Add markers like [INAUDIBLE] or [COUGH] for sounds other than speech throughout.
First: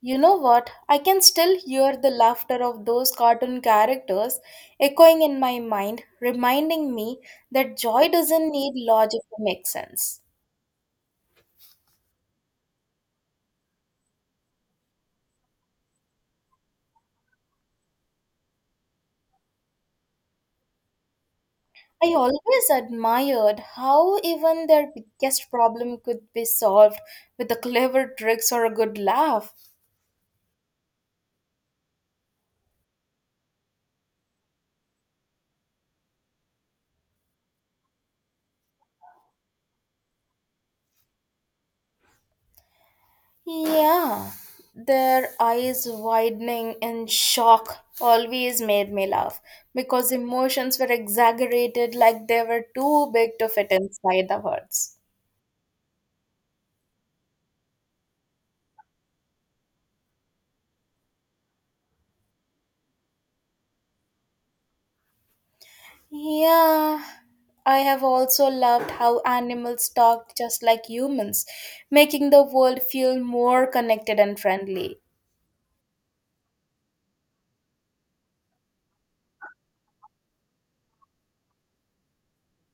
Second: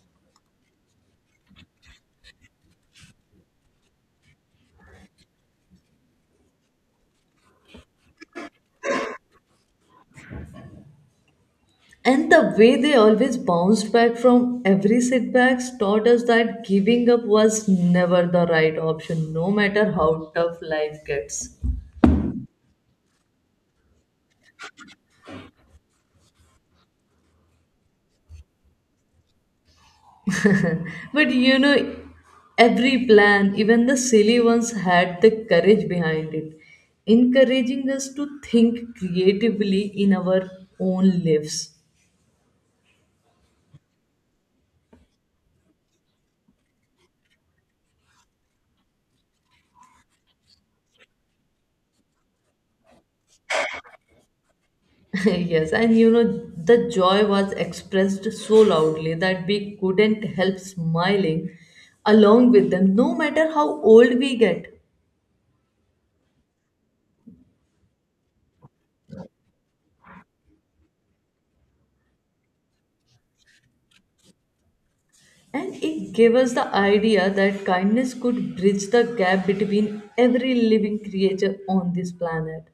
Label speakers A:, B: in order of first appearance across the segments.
A: You know what? I can still hear the laughter of those cartoon characters echoing in my mind, reminding me that joy doesn't need logic to make sense.
B: And the way they always bounced back from every setbacks taught us that giving up was never the right option, no matter how tough life gets.
A: I always admired how even their biggest problem could be solved with a clever tricks or a good laugh.
B: But you know, every plan, even the silly ones, had the courage behind it, encouraging us to think creatively in our own lives.
A: Yeah, their eyes widening in shock always made me laugh because emotions were exaggerated like they were too big to fit inside the words.
B: [LAUGHS] Yes, and you know, the joy was expressed so loudly that we couldn't help smiling along with them, no matter how old we get.
A: Yeah, I have also loved how animals talk just like humans, making the world feel more connected and friendly.
B: And it gave us the idea that kindness could bridge the gap between every living creature on this planet.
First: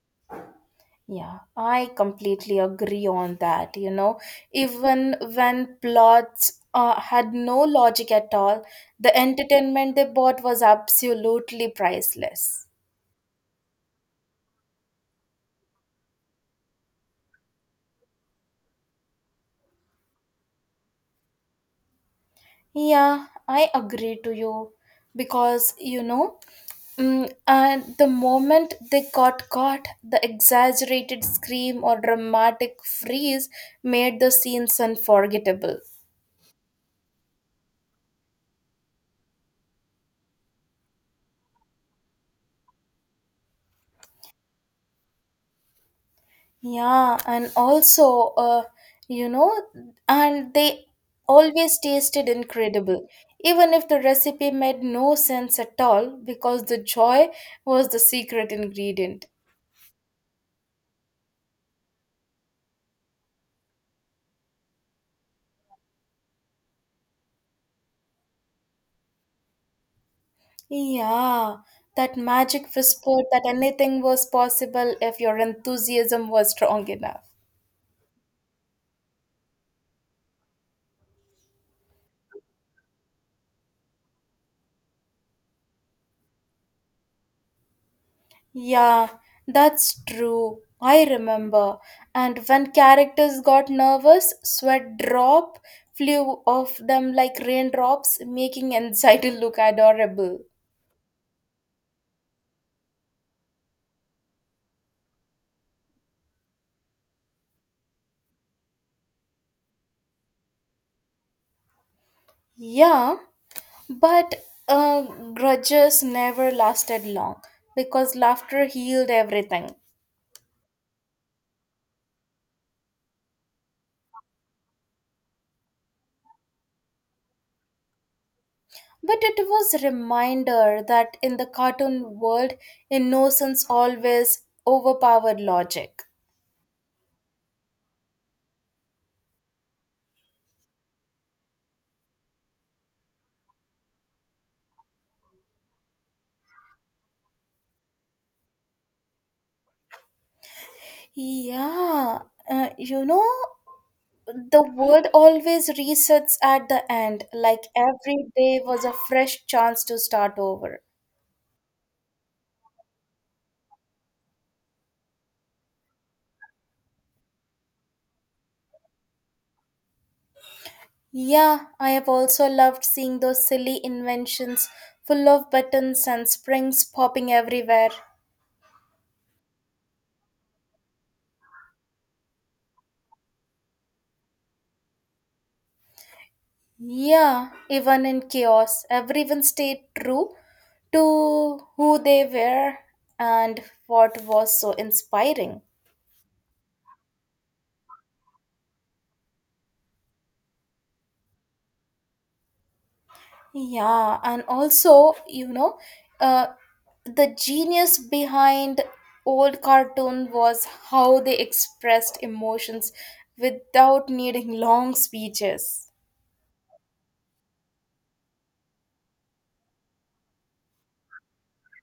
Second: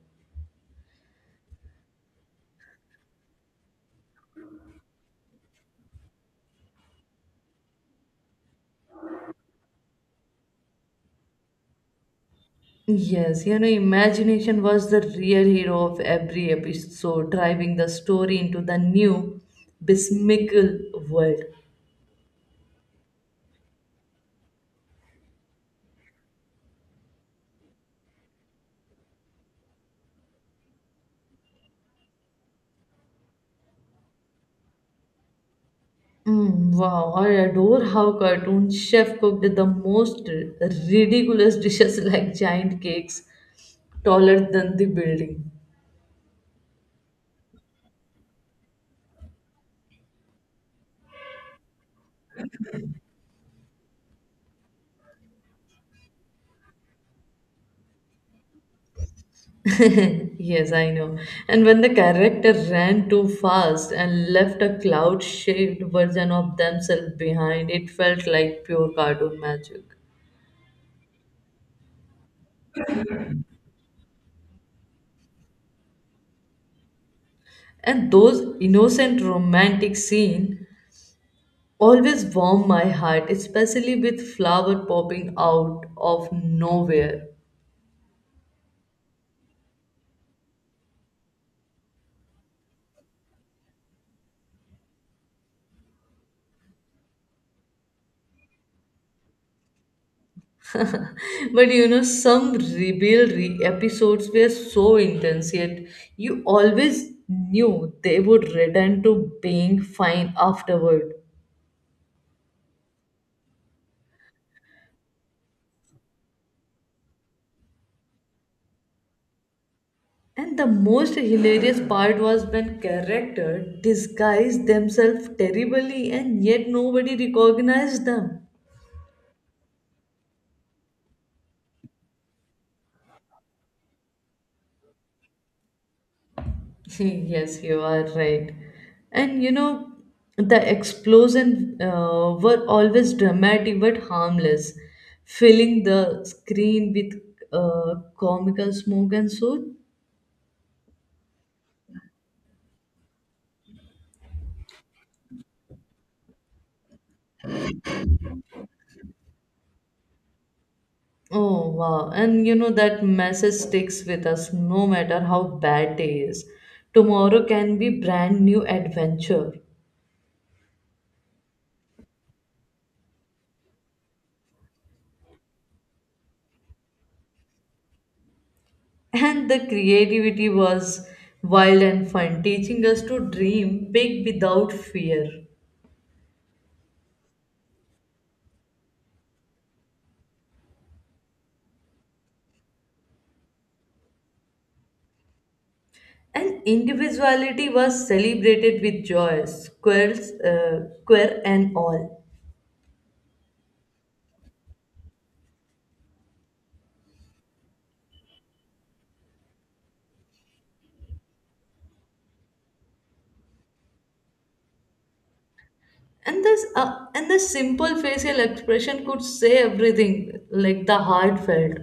A: Yeah, I completely agree on that. You know, even when plots had no logic at all, the entertainment they brought was absolutely priceless.
B: Yes, you know, imagination was the real hero of every episode, driving the story into the new, besmickle world.
A: Yeah, I agree to you because you know, and the moment they got caught, the exaggerated scream or dramatic freeze made the scenes unforgettable.
B: Mm, wow, I adore how cartoon chef cooked the most ridiculous dishes [LAUGHS] like giant cakes taller than the building.
A: Yeah, and also, you know, and they always tasted incredible, even if the recipe made no sense at all because the joy was the secret ingredient.
B: [LAUGHS] Yes, I know. And when the character ran too fast and left a cloud-shaped version of themselves behind, it felt like pure cartoon magic.
A: Yeah, that magic whispered that anything was possible if your enthusiasm was strong enough.
B: And those innocent romantic scenes always warm my heart, especially with flower popping out of nowhere.
A: Yeah, that's true. I remember. And when characters got nervous, sweat drop flew off them like raindrops, making anxiety [LAUGHS] look adorable.
B: But you know, some rebelry episodes were so intense, yet you always knew they would return to being fine afterward.
A: Yeah, but uh, grudges never lasted long because laughter healed everything.
B: And the most hilarious part was when characters disguised themselves terribly and yet nobody recognized them.
A: But it was a reminder that in the cartoon world, innocence always overpowered logic.
B: [LAUGHS] Yes, you are right. And you know, the explosion were always dramatic but harmless, filling the screen with comical smoke and soot.
A: Yeah, you know, the world always resets at the end, like every day was a fresh chance to start over.
B: Oh, wow. And you know, that message sticks with us no matter how bad day is. Tomorrow can be brand new adventure. [LAUGHS]
A: Yeah, I have also loved seeing those silly inventions full of buttons and springs popping everywhere.
B: And the creativity was wild and fun, teaching us to dream big without fear.
A: Yeah, even in chaos, everyone stayed true to who they were and what was so inspiring.
B: And individuality was celebrated with joy, squirrels, square and all.
A: Yeah, and also, you know, uh, the genius behind old cartoon was how they expressed emotions without needing long speeches.
B: And the simple facial expression could say everything, like the heart felt.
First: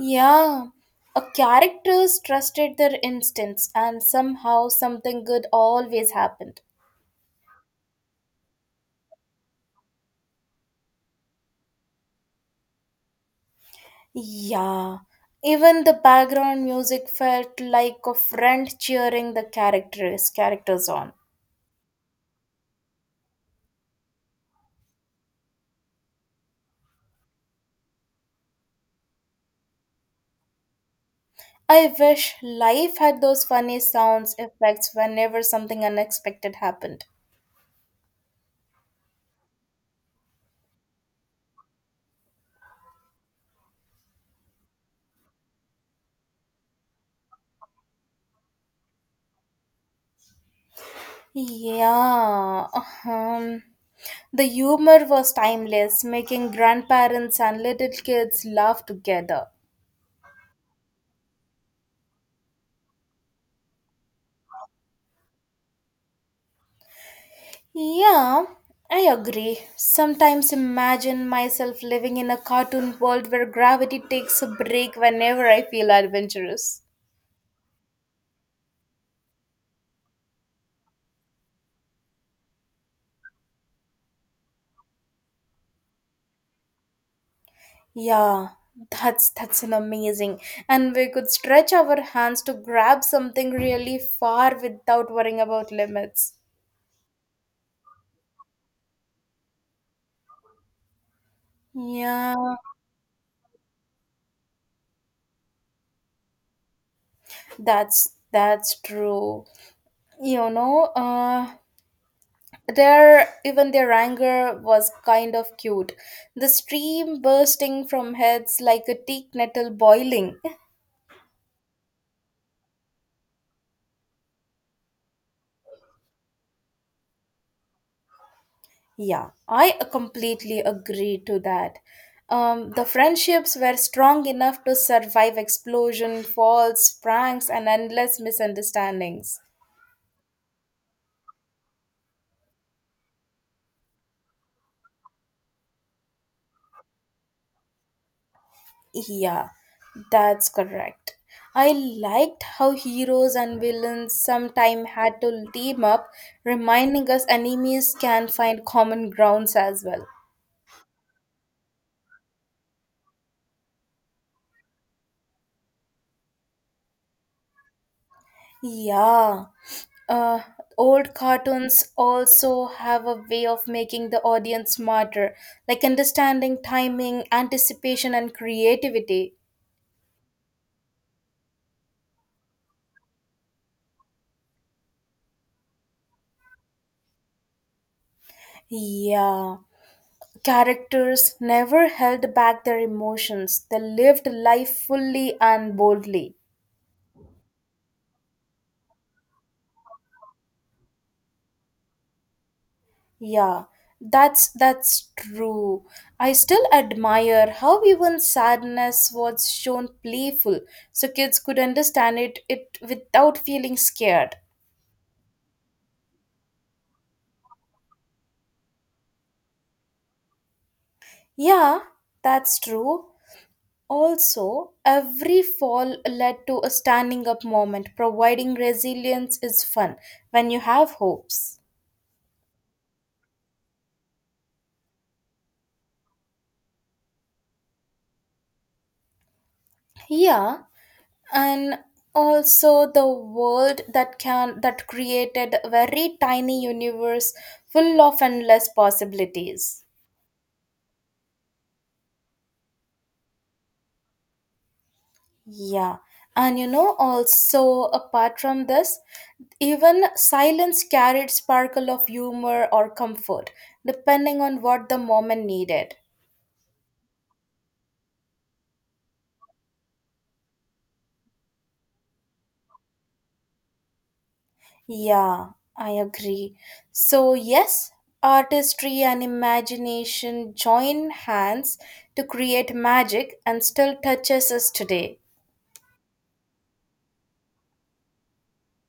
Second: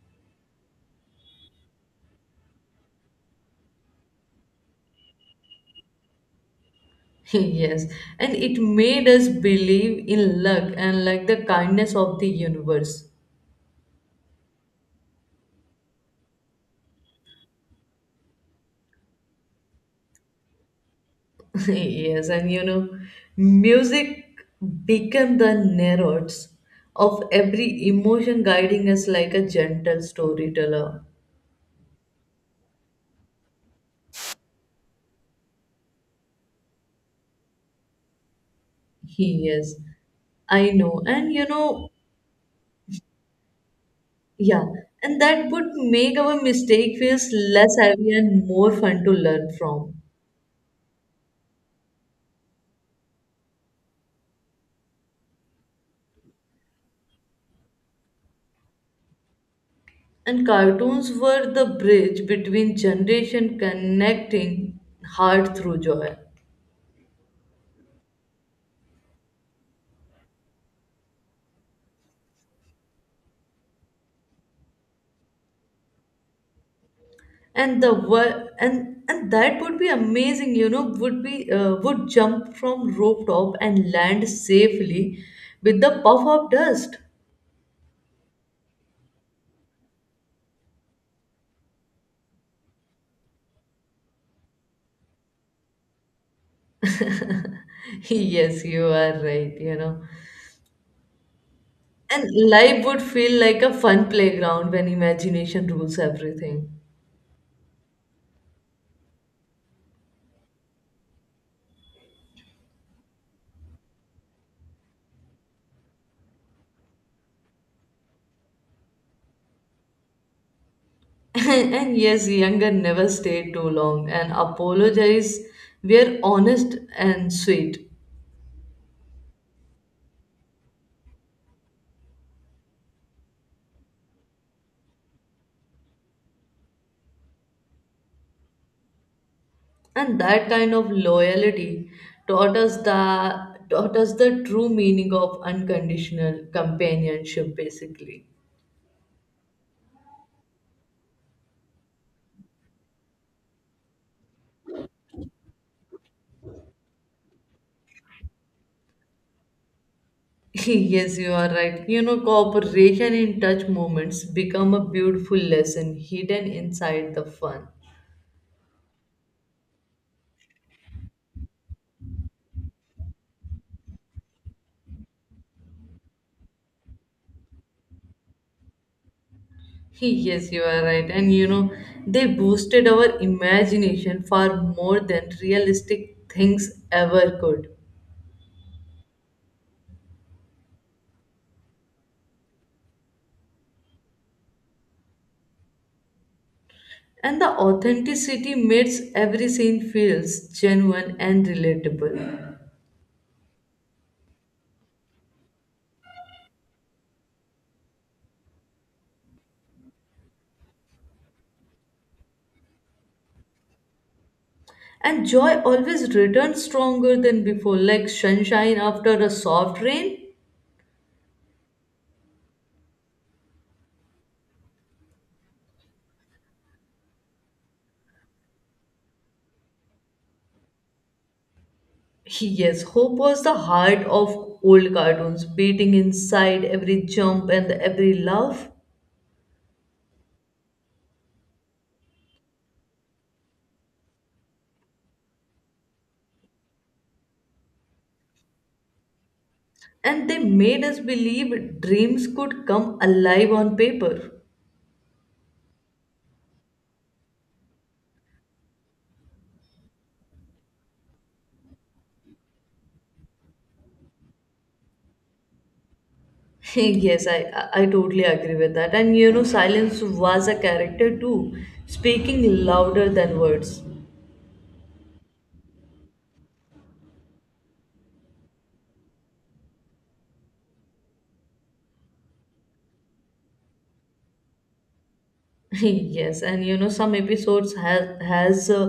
A: Yeah, a characters trusted their instincts, and somehow something good always happened.
B: [LAUGHS] Yes, and it made us believe in luck and like the kindness of the universe.
A: Yeah, even the background music felt like a friend cheering the characters on.
B: [LAUGHS] Yes, and you know, music became the narrators of every emotion, guiding us like a gentle storyteller.
A: I wish life had those funny sounds effects whenever something unexpected happened.
B: He is. I know. And you know, yeah, and that would make our mistake feels less heavy and more fun to learn from.
A: Yeah, um, the humor was timeless, making grandparents and little kids laugh together.
B: And cartoons were the bridge between generation connecting heart through joy.
A: Yeah, I agree. Sometimes imagine myself living in a cartoon world where gravity takes a break whenever I feel adventurous.
B: And the wor- and that would be amazing, you know, would be would jump from rope top and land safely with the puff of dust.
A: Yeah, that's an amazing. And we could stretch our hands to grab something really far without worrying about limits.
B: [LAUGHS] Yes, you are right, you know. And
A: Yeah,
B: life would feel like a fun playground when imagination rules everything.
A: that's true. You know, their even their anger was kind of cute. The stream bursting from heads like a teak nettle boiling.
B: [LAUGHS] And yes, younger never stayed too long and apologize were honest and sweet.
A: Yeah, I completely agree to that. The friendships were strong enough to survive explosion, falls, pranks, and endless misunderstandings.
B: And that kind of loyalty taught us the true meaning of unconditional companionship basically.
A: Yeah, that's correct. I liked how heroes and villains sometimes had to team up, reminding us enemies can find common grounds as well.
B: [LAUGHS] Yes, you are right. You know, cooperation in touch moments become a beautiful lesson hidden inside the fun.
A: Yeah, uh, old cartoons also have a way of making the audience smarter, like understanding timing, anticipation, and creativity.
B: Yes, you are right. And you know, they boosted our imagination far more than realistic things ever could.
A: Yeah. Characters never held back their emotions. They lived life fully and boldly.
B: And the authenticity makes every scene feels genuine and relatable.
A: Yeah, that's true. I still admire how even sadness was shown playful, so kids could understand it without feeling scared.
B: And joy always returns stronger than before, like sunshine after a soft rain.
A: Yeah, that's true. Also, every fall led to a standing up moment, providing resilience is fun when you have hopes.
B: Yes, hope was the heart of old cartoons, beating inside every jump and every laugh.
A: Yeah, and also the world that created a very tiny universe full of endless possibilities.
B: And they made us believe dreams could come alive on paper.
A: Yeah, and you know, also apart from this, even silence carried sparkle of humor or comfort depending on what the moment needed.
B: [LAUGHS] Yes, I totally agree with that. And you know, silence was a character too, speaking louder than words.
A: Yeah, I agree. So, yes, artistry and imagination join hands to create magic and still touches us today.
B: [LAUGHS] Yes, and you know, some episodes has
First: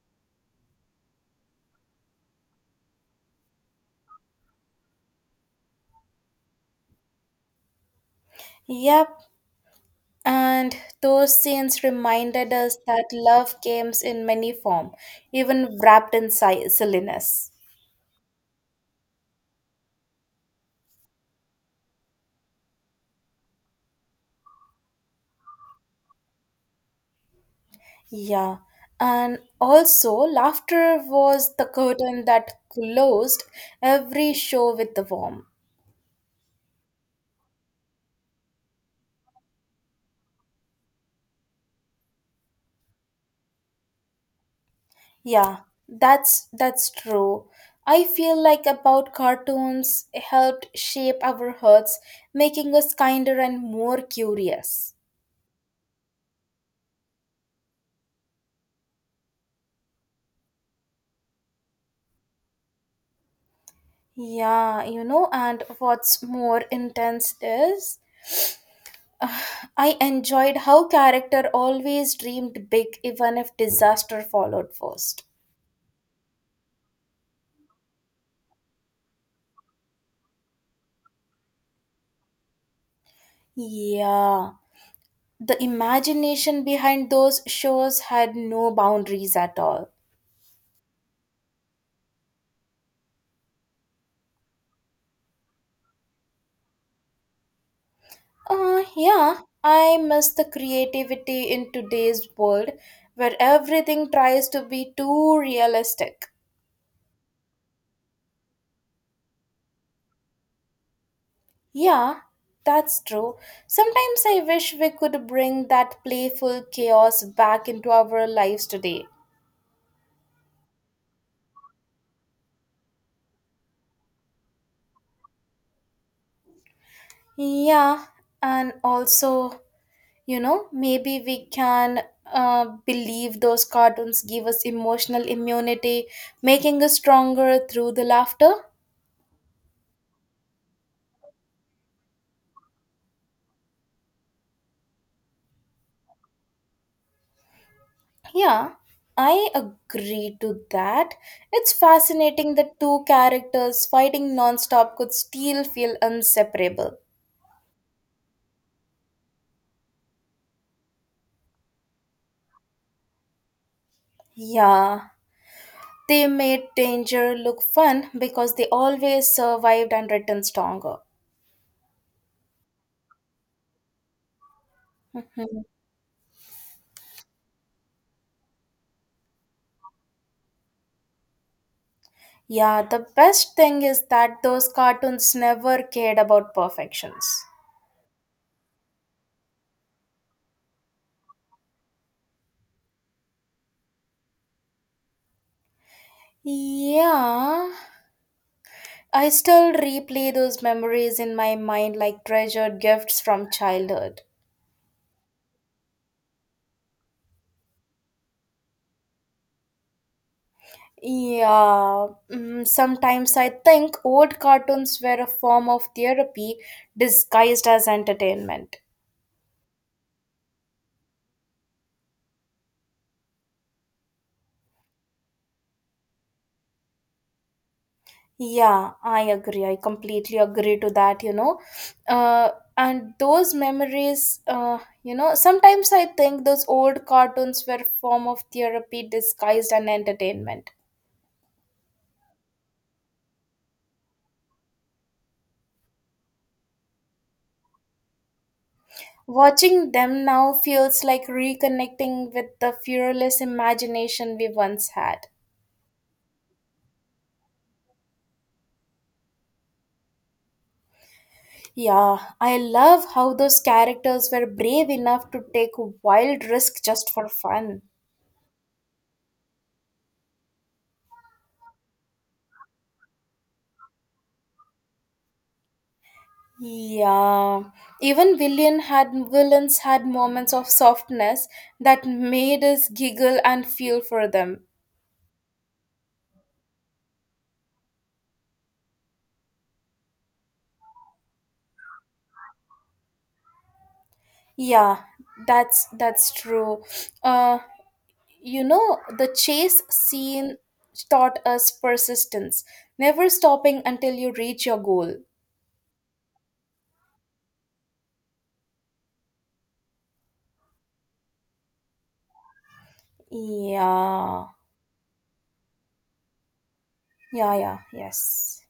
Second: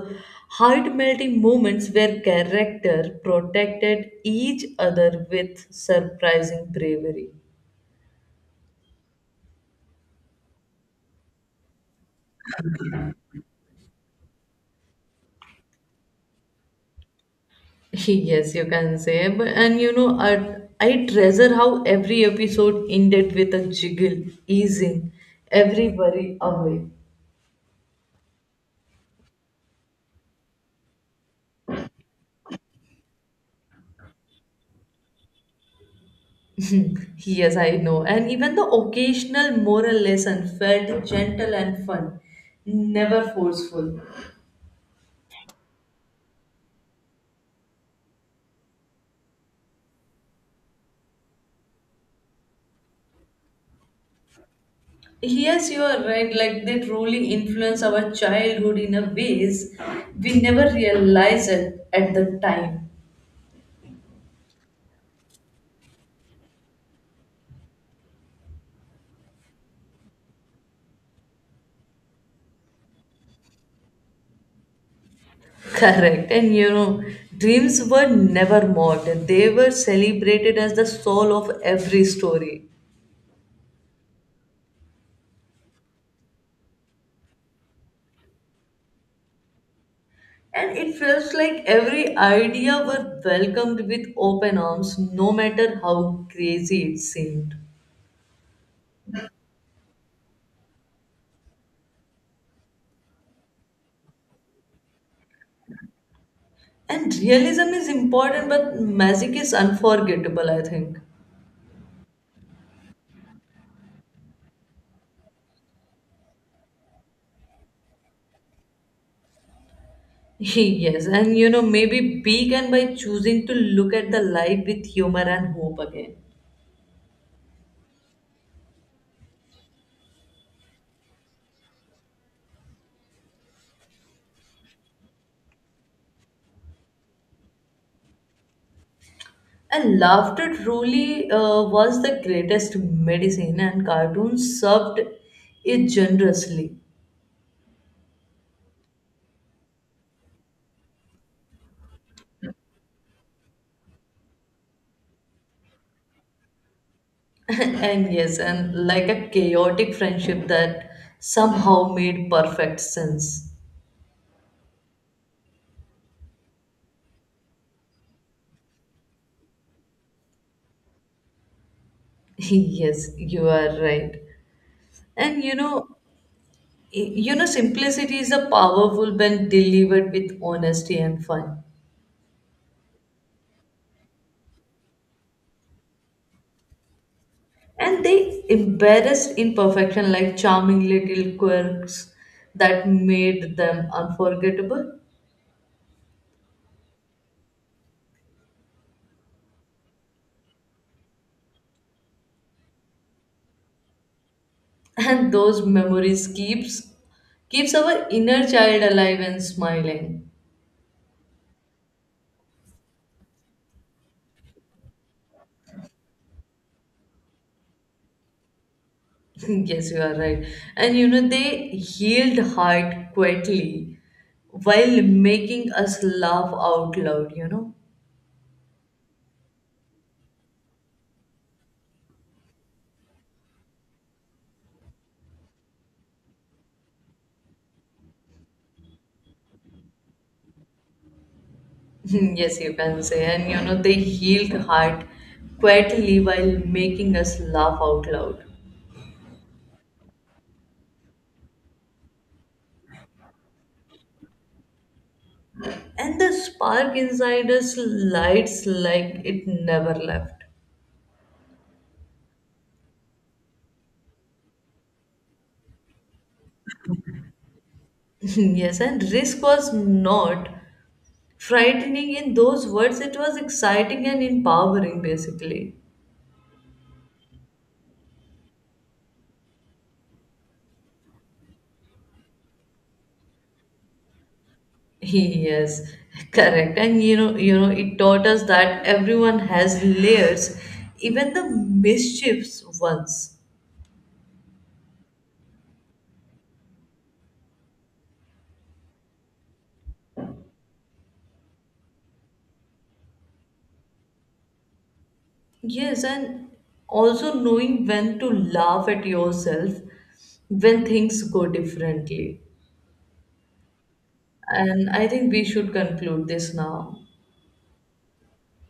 B: heart melting moments where character protected each other with surprising bravery.
A: Yep, and those scenes reminded us that love comes in many form, even wrapped in silliness.
B: [LAUGHS] Yes, you can say. But and you know, I treasure how every episode ended with a jiggle, easing every worry away.
A: Yeah, and also laughter was the curtain that closed every show with the warmth.
B: Yes, I know. And even the occasional moral lesson felt gentle and fun, never forceful.
A: Yeah, that's true. I feel like about cartoons helped shape our hearts, making us kinder and more curious.
B: Yes, you are right. Like they truly influence our childhood in a ways we never realize it at the time.
A: Yeah, you know, and what's more intense is [SIGHS] uh, I enjoyed how character always dreamed big even if disaster followed first.
B: Correct. And you know, dreams were never mocked. They were celebrated as the soul of every story.
A: Yeah, the imagination behind those shows had no boundaries at all.
B: And it felt like every idea were welcomed with open arms, no matter how crazy it seemed.
A: Yeah, I miss the creativity in today's world where everything tries to be too realistic.
B: And realism is important, but magic is unforgettable, I think.
A: Yeah, that's true. Sometimes I wish we could bring that playful chaos back into our lives today.
B: [LAUGHS] Yes, and you know, maybe begin by choosing to look at the light with humor and hope again.
A: Yeah, and also, you know, maybe we can believe those cartoons give us emotional immunity, making us stronger through the laughter.
B: And laughter truly was the greatest medicine, and cartoons served it generously.
A: Yeah, I agree to that. It's fascinating that two characters fighting nonstop could still feel inseparable.
B: [LAUGHS] And yes, and like a chaotic friendship that somehow made perfect sense.
A: Yeah, they made danger look fun because they always survived and returned stronger.
B: [LAUGHS] Yes, you are right. And you
A: Mhm.
B: know, simplicity is a powerful when delivered with honesty and fun.
A: Yeah, the best thing is that those cartoons never cared about perfections.
B: And they embarrassed imperfection like charming little quirks that made them unforgettable.
A: Yeah, I still replay those memories in my mind like treasured gifts from childhood.
B: And those memories keeps our inner child alive and smiling.
A: Yeah, sometimes I think old cartoons were a form of therapy disguised as entertainment.
B: [LAUGHS] Yes, you are right, and you know, they healed heart quietly while making us laugh out loud, you know.
A: Yeah, I agree. I completely agree to that, you know. Uh, and those memories, you know, sometimes I think those old cartoons were form of therapy disguised as entertainment.
B: [LAUGHS] Yes, you can say, and you know, they healed heart quietly while making us laugh out loud.
A: Watching them now feels like reconnecting with the fearless imagination we once had.
B: And the spark inside us lights like it never left.
A: Yeah, I love how those characters were brave enough to take wild risks just for fun.
B: [LAUGHS] Yes, and risk was not frightening in those words. It was exciting and empowering basically.
A: Yeah, even villains had moments of softness that made us giggle and feel for them.
B: [LAUGHS] Yes, correct. And you know it taught us that everyone has layers, even the mischiefs ones.
A: Yeah, that's true. Uh, you know, the chase scene taught us persistence, never stopping until you reach your goal.
B: Yes, and also knowing when to laugh at yourself when things go differently.
A: Yeah,
B: And I think we should conclude this now.
A: yeah, yeah, yes.